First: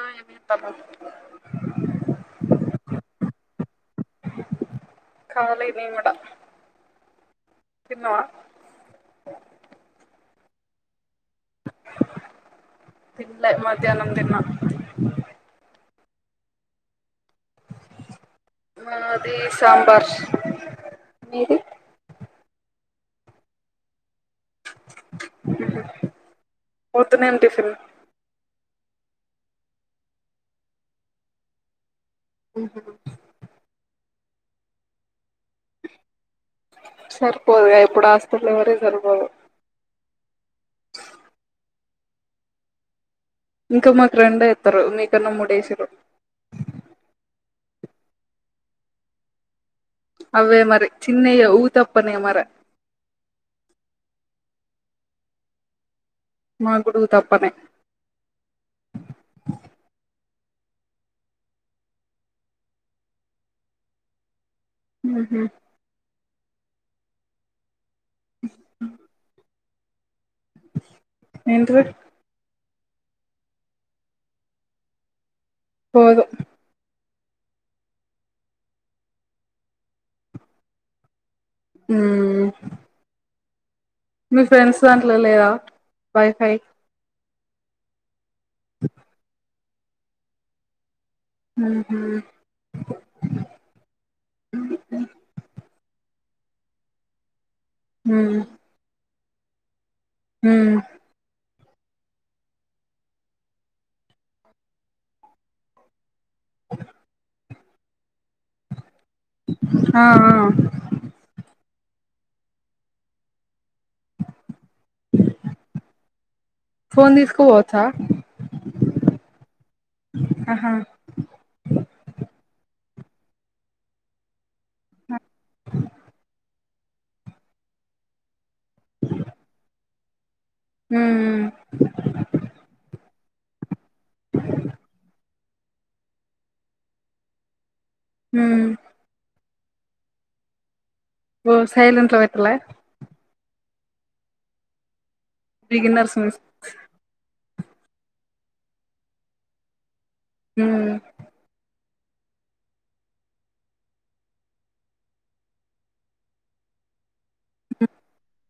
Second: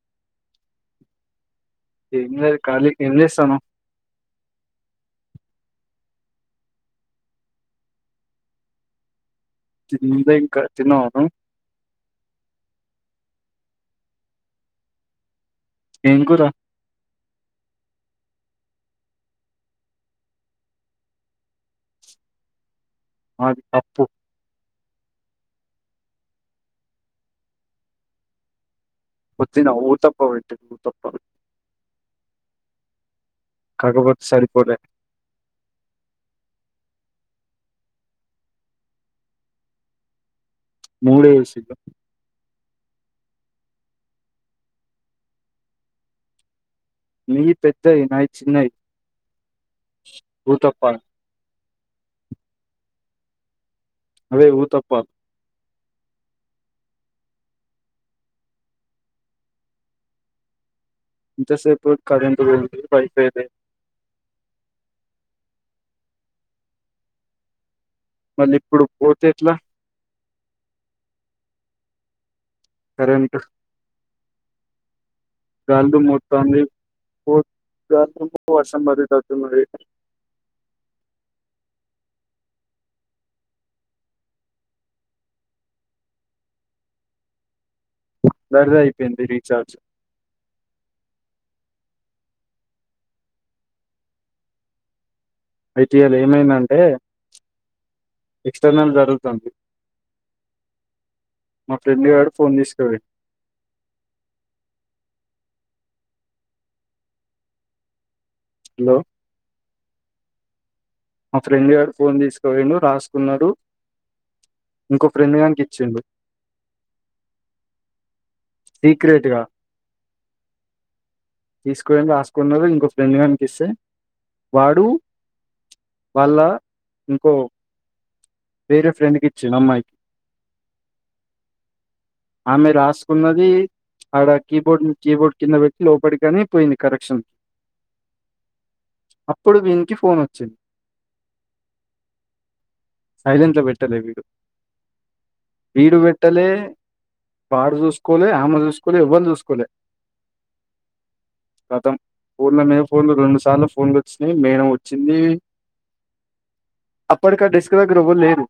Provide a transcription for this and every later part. ఆ ఏ చేస్తున్నావు? ఏం లేదు ఖాళీ. ఏం చేస్తాన్నావు? ఖాళీ నేను కూడా తిన్నావా? తినలే ఇంకా తిన్నావా నువ్వు? తినలే మధ్యాహ్నం తిన్నా. ఏం కూర మాది సాంబార్. మీది మాది పప్పు పొద్దున ఏం టిఫిన్? పొద్దున ఊతప్ప పెట్టినారు. ఊతప్ప అవునా కాకపొతే సరిపోలే సరిపోదే ఇప్పుడు హాస్పిటల్ ఎవరే సరిపోదు మూడే వేసినారు. ఇంకా మాకు రెండే వేస్తారు మీకన్నా మూడేసినారు మీవి పెద్దవి. నావి చిన్నవి. అవే మరి చిన్నవి ఊతప్పనే మరి అదే ఊతప్ప మా గూడ ఊతప్పనే ఇంతసేపు కరెంట్ పోయింది వైఫై లేదు. మ్ హు మళ్ళీ ఇప్పుడు పోతే ఎట్లా? ఏంటిది? కరెంట్ గాలి పోదు మోస్తాంది పోతాది. రాత్రంతా వర్షం పడేటట్టు ఉన్నది. మ్ మీ ఫ్రెండ్స్ దాంట్లో లేదా వైఫై వారిది అయిపోయింది రీఛార్జ్ మ్మ్ఉమ్మ్ అయితే ఇయ్యాల ఏమైందంటే ఉమ్మ్ ఎక్స్ట్రానల్ జరుగుతుంది ఉమ్ మా ఫ్రెండ్ గాడు ఫోన్ తీసుకుపోయి [inaudible] హలో ఆ ఆ మా ఫ్రెండ్ గారు ఫోన్ తీసుకుపోయిండు రాసుకున్నాడు ఇంకో ఫ్రెండ్ గానికి ఇచ్చిండు ఫోన్ తీసుకోపోవచ్చా సీక్రెట్‌గా ఆహా తీసుకొని రాసుకున్నారు ఇంకో ఫ్రెండ్ గానికి ఇస్తే వాడు వాళ్ళ ఇంకో వేరే ఫ్రెండ్‌కి ఇచ్చిండు అమ్మాయికి ఉమ్మ్ ఉమ్మ్ ఆమె రాసుకున్నది ఆడ కీబోర్డ్ కీబోర్డ్ కింద పె లోపడికని పోయింది కరెక్షన్ ఉమ్మ్ అప్పుడు వీనికి ఫోన్ వచ్చిం ఓ సైలెంట్లో పెట్టలే సైలెంట్లో పెట్టలే వీడు వీడు పెట్టలే వాడు చూసుకోలే ఆమె చూసుకోలే ఎవళు చూసుకోలే ఉమ్ కతం ఫోన్ల మీద ఫోన్లు రెండు సార్లు ఫోన్లు వచ్చినాయి మెడం వచ్చింది అప్పడక డస్క్ దగ్గర ఎవలేరు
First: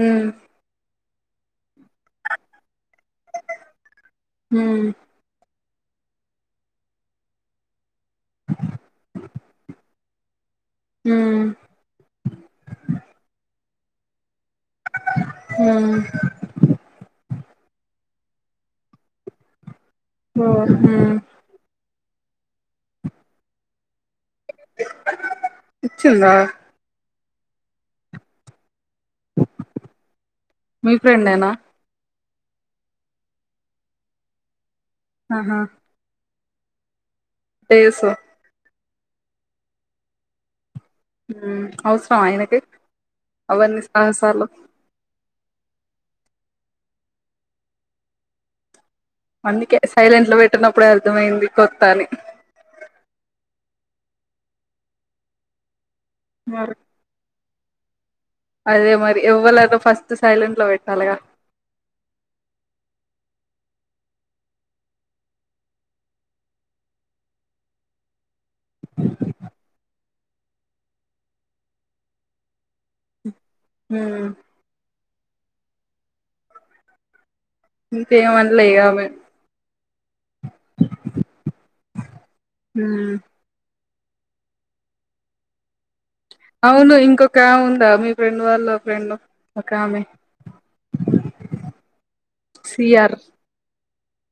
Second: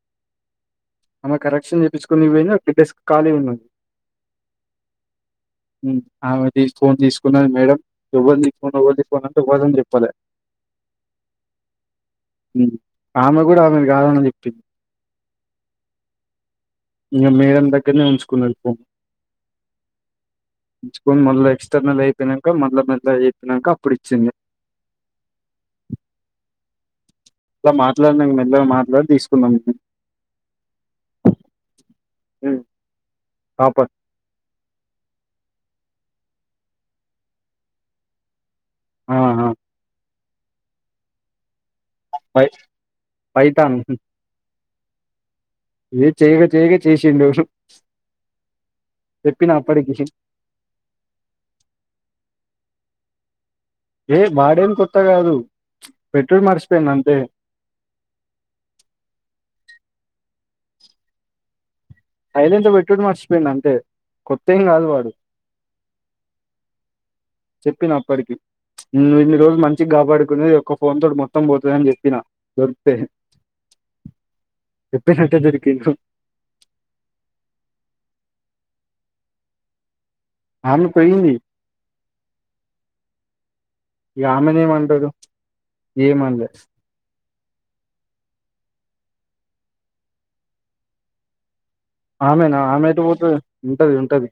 ఉమ్మ్ ఆమె కరెక్షన్ చేపిచుకున్నికి పోయింది అప్లిడిస్క్ ఖాళీ ఉని ఉమ్ ఉమ్ ఆమెది ఫోన్ తీసుకున్నాది మేడం ఎవన్ది ఫోన్ ఎవరిది ఫోన్ అంటే ఎవ్వరేం చెప్పలే ఉమ్ ఆమె కూడా ఆమెది కాదని చెప్పింది ఉమ్మ్ ఇంకా మేడం దగ్గర్నే ఉంచుకున్నది ఫోను ఓ మ్ ఉంచుకొని మళ్ళీ ఎక్స్ట్రానల్ అయిపోయినంక మల్ల మెల్లగా చెప్పినంక అప్పుడు ఇచ్చింది ఇచ్చిందా ఇట్లా మాట్లాడినాం మెల్లగా మాట్లాడి తీసుకున్నాం మీ ఫ్రెండేనా ఆ టప ఆహా టే సో ఆహా ఉమ్మ్ అవసరమా పై- ఆయనకి పైథాన్ అవన్నీ సాహసాలు ఏదో చెయ్యక చెయ్యక చేసిండు చెప్పిన అందుకే అప్పటికి సైలెంట్లో పెట్టనప్పుడే అర్థమైంది కొత్త అని ఏ వాడేమి కొత్త కాదు పెట్టడం మరి మర్చిపోయింది అంతే అదే మరి ఎవ్వలేరు ఫస్ట్ సైలెంట్ లో పెట్టాలిగా సైలెంట్లోపెట్టుడు మర్చిపోయ అంతే కొత్త ఏం కాదు వాడు చెప్పిన అప్పటికి నువు ఇన్ని రోజులు మంచికి కాపాడుకునే ఒక ఫోన్ తోటి మొత్తం పోతదని చెప్పిన దొరికిపోయింది ఉ చెప్పినట్టే దొరికిండు ఇంకేమని లేగామె ఆమె పోయింది మ్ [inaudible] ఇక ఆమెనే ఏమంటాడు ఏమనలే అవును ఇంకా కా ఉందా మీ ఫ్రెండ్ వాళ్ళు ఫ్రెండ్ ఒకామె ఆమెనా ఆమె ఎటు పోతది ఉంటది ఉంటది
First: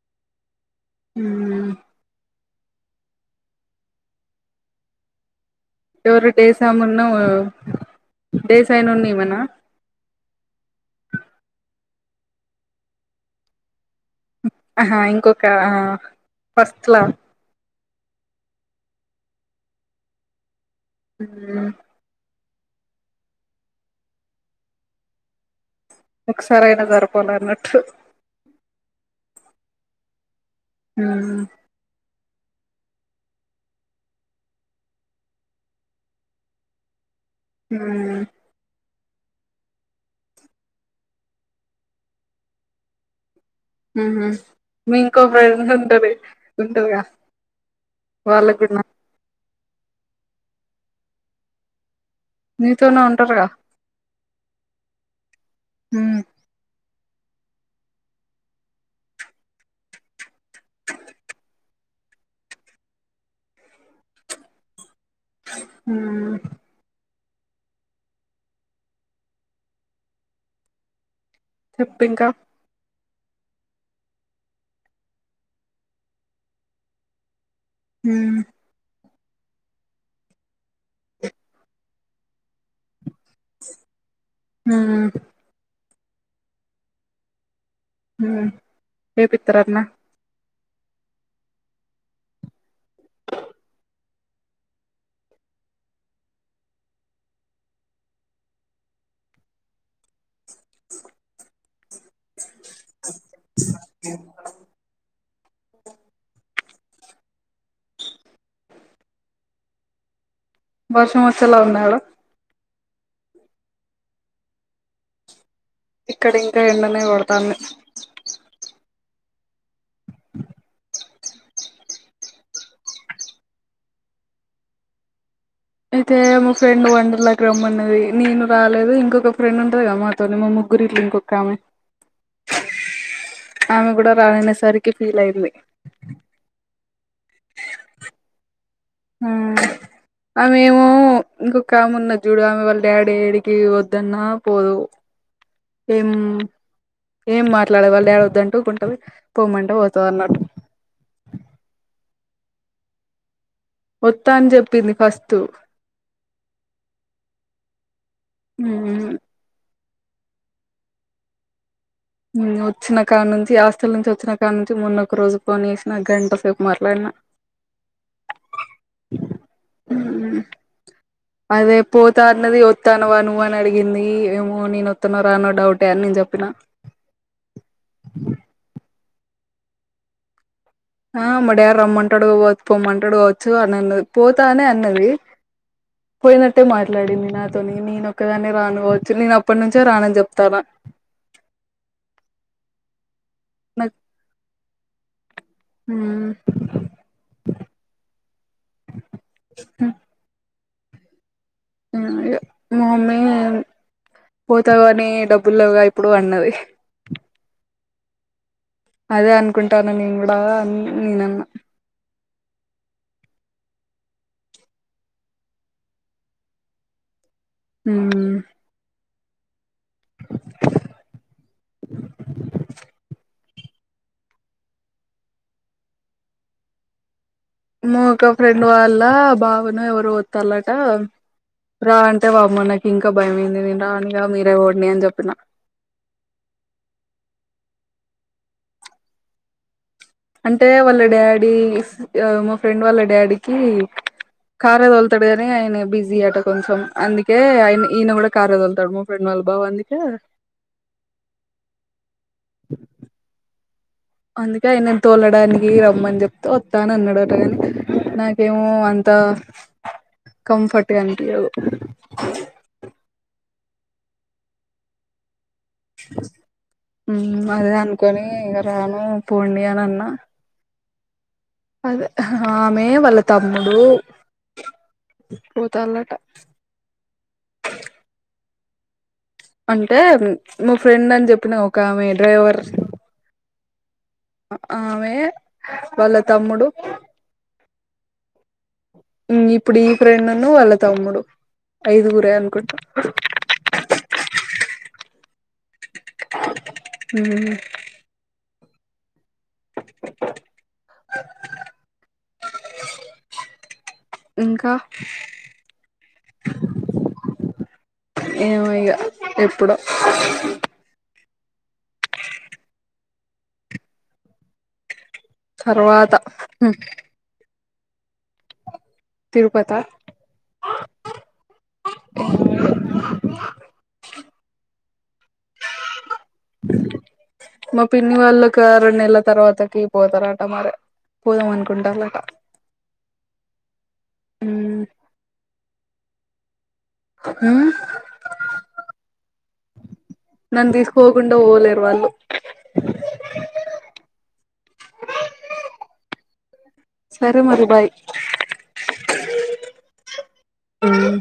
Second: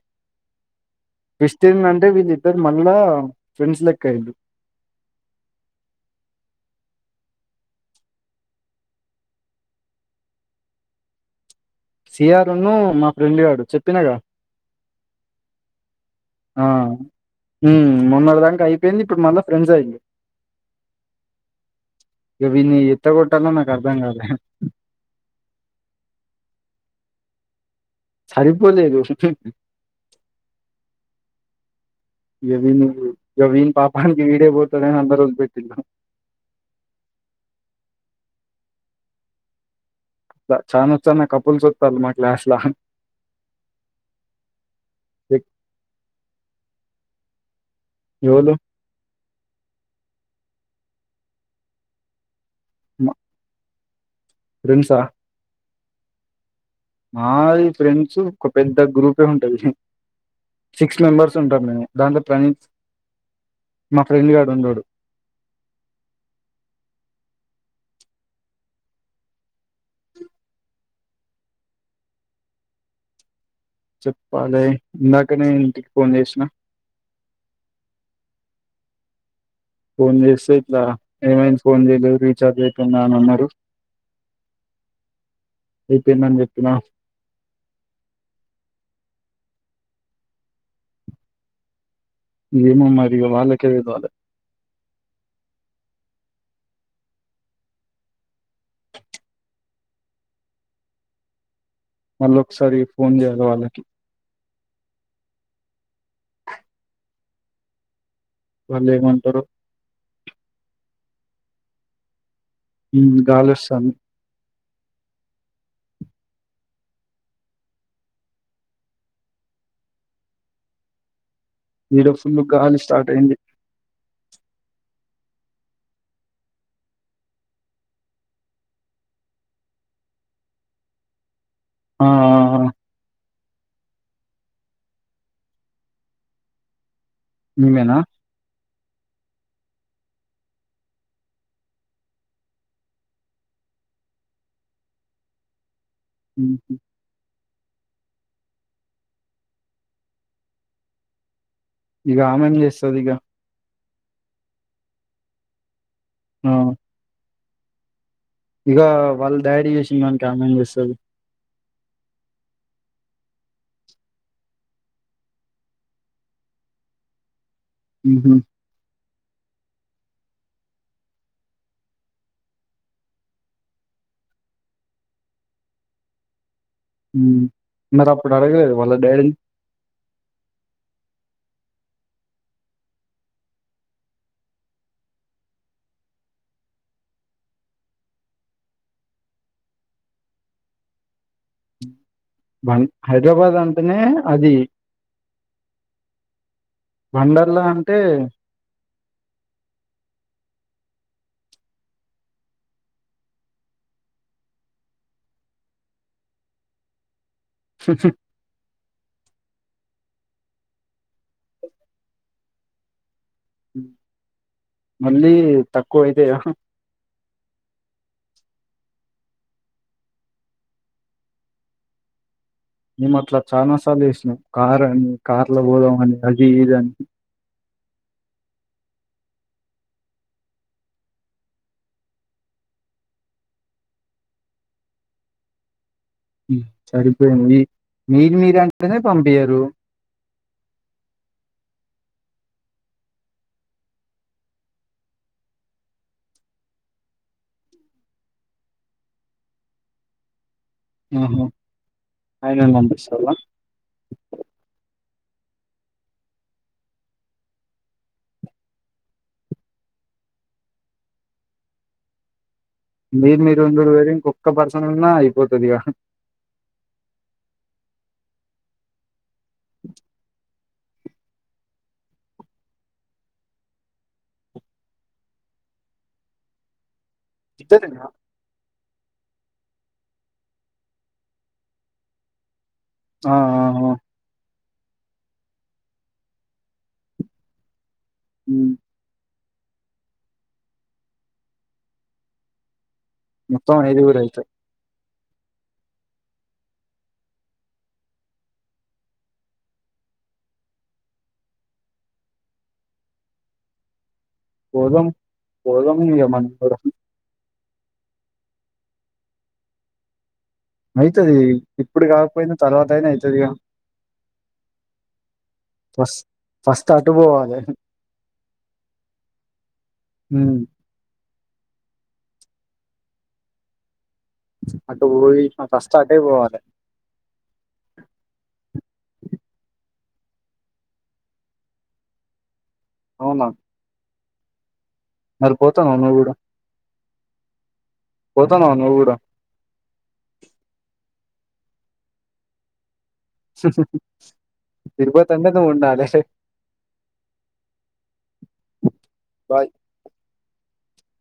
ట్విస్ట్ మ్ ఏందంటే విళి స మళ్ళా ఫ్రెండ్స్ లెక్కయింది ఎవరు డేసమున్న డేసాయి ను ఉన్న ఇమనా సీఆరును మా ఫ్రెండ్ గాడు చెప్పినాగా ఆహా ఇంకొక ఫస్ట్ లా ఉ మెన్నటి దాక అయిపోయింది ఇప్పుడు మళ్ళీ ఫ్రెండ్స్ అయింది ఉ ఇగ విన్ని ఎట్ట కొట్టాలో నాకు అర్థం కాట్లె ఒకసారి అయినా జరపాల అన్నట్టు సరిపోలేదు ఉ గవీన్ గవీన్ పాపానికి వీడే పోతాడని అందరూ వదిలి పెట్టిండు ఉ చాలా చానా కపుల్స్ వస్తారు అనమాట లాస్ట్ లో ఉహు మీ ఇంకో ఫ్రెండ్ ఉంటది ఉంటుంది గా ఎవలు వాళ్ళకు నీతోనే ఉంటారుగా ప్రిన్సా ఉ మాది ఫ్రెండ్స్ ఒక పెద్ద గ్రూపే ఉంటది హ సిక్స్ మెంబర్స్ ఉంటారు నేను దాంట్లో ప్రణీ మా ఫ్రెండ్ గాడు ఉండడు ఉ చెప్పు ఇంక చెప్పాలి ఇందాక నే ఇంటికి ఫోన్ చేసిన ఉ ఫోన్ చేస్తే ఇట్లా ఏమై ఫోన్ చేయలే రీఛార్జ్ అయిపోయిందా అని అన్నారు ఉ అయిపోయిందని చెప్పిన హ ఏపిత్రట్న ఏమో మరి ఇక వాళ్లకే తెలవాలే మళ్ళ ఒకసారి ఫోన్ చేయ్యాలి వాళ్ళకి అ వాళ్లేమంటారు వర్షం వచ్చేలా ఉందా ఆడ ఉమ్ గాలి వస్తాంది ఇక్కడ ఇంక ఎండనే కొడతాంది. మీరు ఫుల్ గాలి స్టార్ట్ అయింది అయితే మా ఫ్రెండ్ వండర్లాకి రమ్మన్నది, నేను రాలేదు ఇంకొక ఫ్రెండ్ ఉంటది కద మా తొని మా ముగ్గురిట్ల కింకొక్కామె ఆ ఆమె గుడ రాననేసరికి ఫీల్ అయింది. ఈమెన ఉమ్ ఆమెమో ఇంకొక ఆమున్నది జూడు ఆమె వాళ్ళ డాడీ ఏడికి పోవద్దన్న పోదు. [inaudible] ఏం ఏం మాట్లాడడి వాళ్ళ డాడీ వద్దంటె ఊకుంటది, పోమంటే పోతది అన్నట్టు. ఇగ ఆమెం చేస్తది ఇగ వత్తా అని చెప్పింది ఫస్టు ఉమ్ ఇగ వాళ్ళ డాడి చేసింమంటాండు ఆమెమ్ చేస్తది వచ్చిన కాన్నుంచి హాస్టల్ నుంచి వచ్చిన కాన్నుంచి మన్నొక రోజు ఫోన్ చేసిన గంటసేపు మాట్లాడిన ఉహు ఉమ్ అదే పోతా అన్నది వత్తాన్నవా నువ్వు అని అడిగింది, ఏమో నేను వత్తనో రానో డౌటే అని నేను చెప్పిన. ఉమ్ మరి అప్పుడు అడగలేద వాళ్ళ డాడీని? ఆ మా డాడీ రమ్మంటడు వ పొమ్మంటాడు వచ్చుగా అని అన్నది పోతానే అన్నది. అ పోయినట్టే మాట్లాడింది నాతోని, నేనొక్కదానే కావచ్చు నేను అప్పటినుంచే రానని చెప్తానా. బం హైదరాబాద్ నాకు అంటెనే అది వండర్లా అంటే ఉమ్ మా మమ్మీ పోతవానే డబ్బులుగా లెవ్వుగా ఇప్పుడు అన్నది శక్షి అదే అనుకుంటాన్నా నేను గుడ అని నేనన్న మళ్ళీ తక్కువ ఐతదే ఉమ్ నేనట్ల చానా సార్లు ఏసిన కార్ అని కార్ లో పోదాం అని, అది ఇదని మా ఒక ఫ్రెండ్ వాళ్ళ బావనో ఎవరో పోతాల్లట రా అంటే వామ్మో నాకు ఇంకా భయమయిందే నేను రానిగ మీరే పోండి అని జెప్పిన. ఉమ్ సరిపోయింది మీది మీరంటేనే పంపీయరు అంటే వాళ్ళ డాడీ ఫ్ ఆ మా ఫ్రెండ్ వాళ్ళ డాడీకి కారె తొలుతడు గని ఆయన బిజీ అట కొంచెం, అందుకే ఆయి ఈనే గుడ కారే తోలుతడు. రెనువల్ బావ అందుకే ఉహు ఆయనను బంబిస్తవా అందుకే ఆయనను తోలడానికి రమ్మని జెప్తే వత్తానన్నాడట గని నాకేమో అంతా కంఫర్ట్ గా అనిపియ్యదూ మీది మీరు ఉండుడు వేరు, ఇంకొక్క పర్సన్ ఉన్నా అయిపోతది ఇగ ఉమ్ అదే అనుకొని ఇగ రాను పోండి అని అన్నా. అదే ఆమె వాళ్ళ తమ్ముడు పోతాందట. ఇప్పడే తిన్నా అంటే మా ఫ్రెండ్ అని చెప్పిన ఒక మీ డ్రైవర్ ఆ ఆ, ఆ. ఆమె వాళ్ళ తమ్ముడు ఉమ్, ఇప్పుడు ఈ ఫ్రెండ్ను వాళ్ళ తమ్ముడు ఐదుగురే అనుకుంటా మొత్తం ఐదూగురు అయితే ఉ ఇంకా పోదాం పోదాం ఇగ మన ఇద్దరమే ఏమోయిగ ఎప్పుడో అయితాది. ఇప్పుడు కాకపోయినా తర్వాత అయినా అయితాది గా తర్వాత ఫస్ ఫస్ట్ అటు పోవాలి. తిరుపతా మ్ అటు పోయి ఫస్ట్ అటే పోవాలి. మా పిన్ని వాళ్ళకి రెండు నెలల తర్వాతకి పోతారట మరి. పోదాం అనుకుంటాందట. అవునా మరిపోతాన్నావు నువ్వు కూడా అ హ్ ఆ పోతాన్నావా నువ్వు కూడా నన్ను తీసుకపోకుండా పోలేరు వాళ్ళు హ్ హి హి ఇరువత్ అంటే గ ఉన్నాలే సే సరే మరి బాయ్. బాయ్ మ్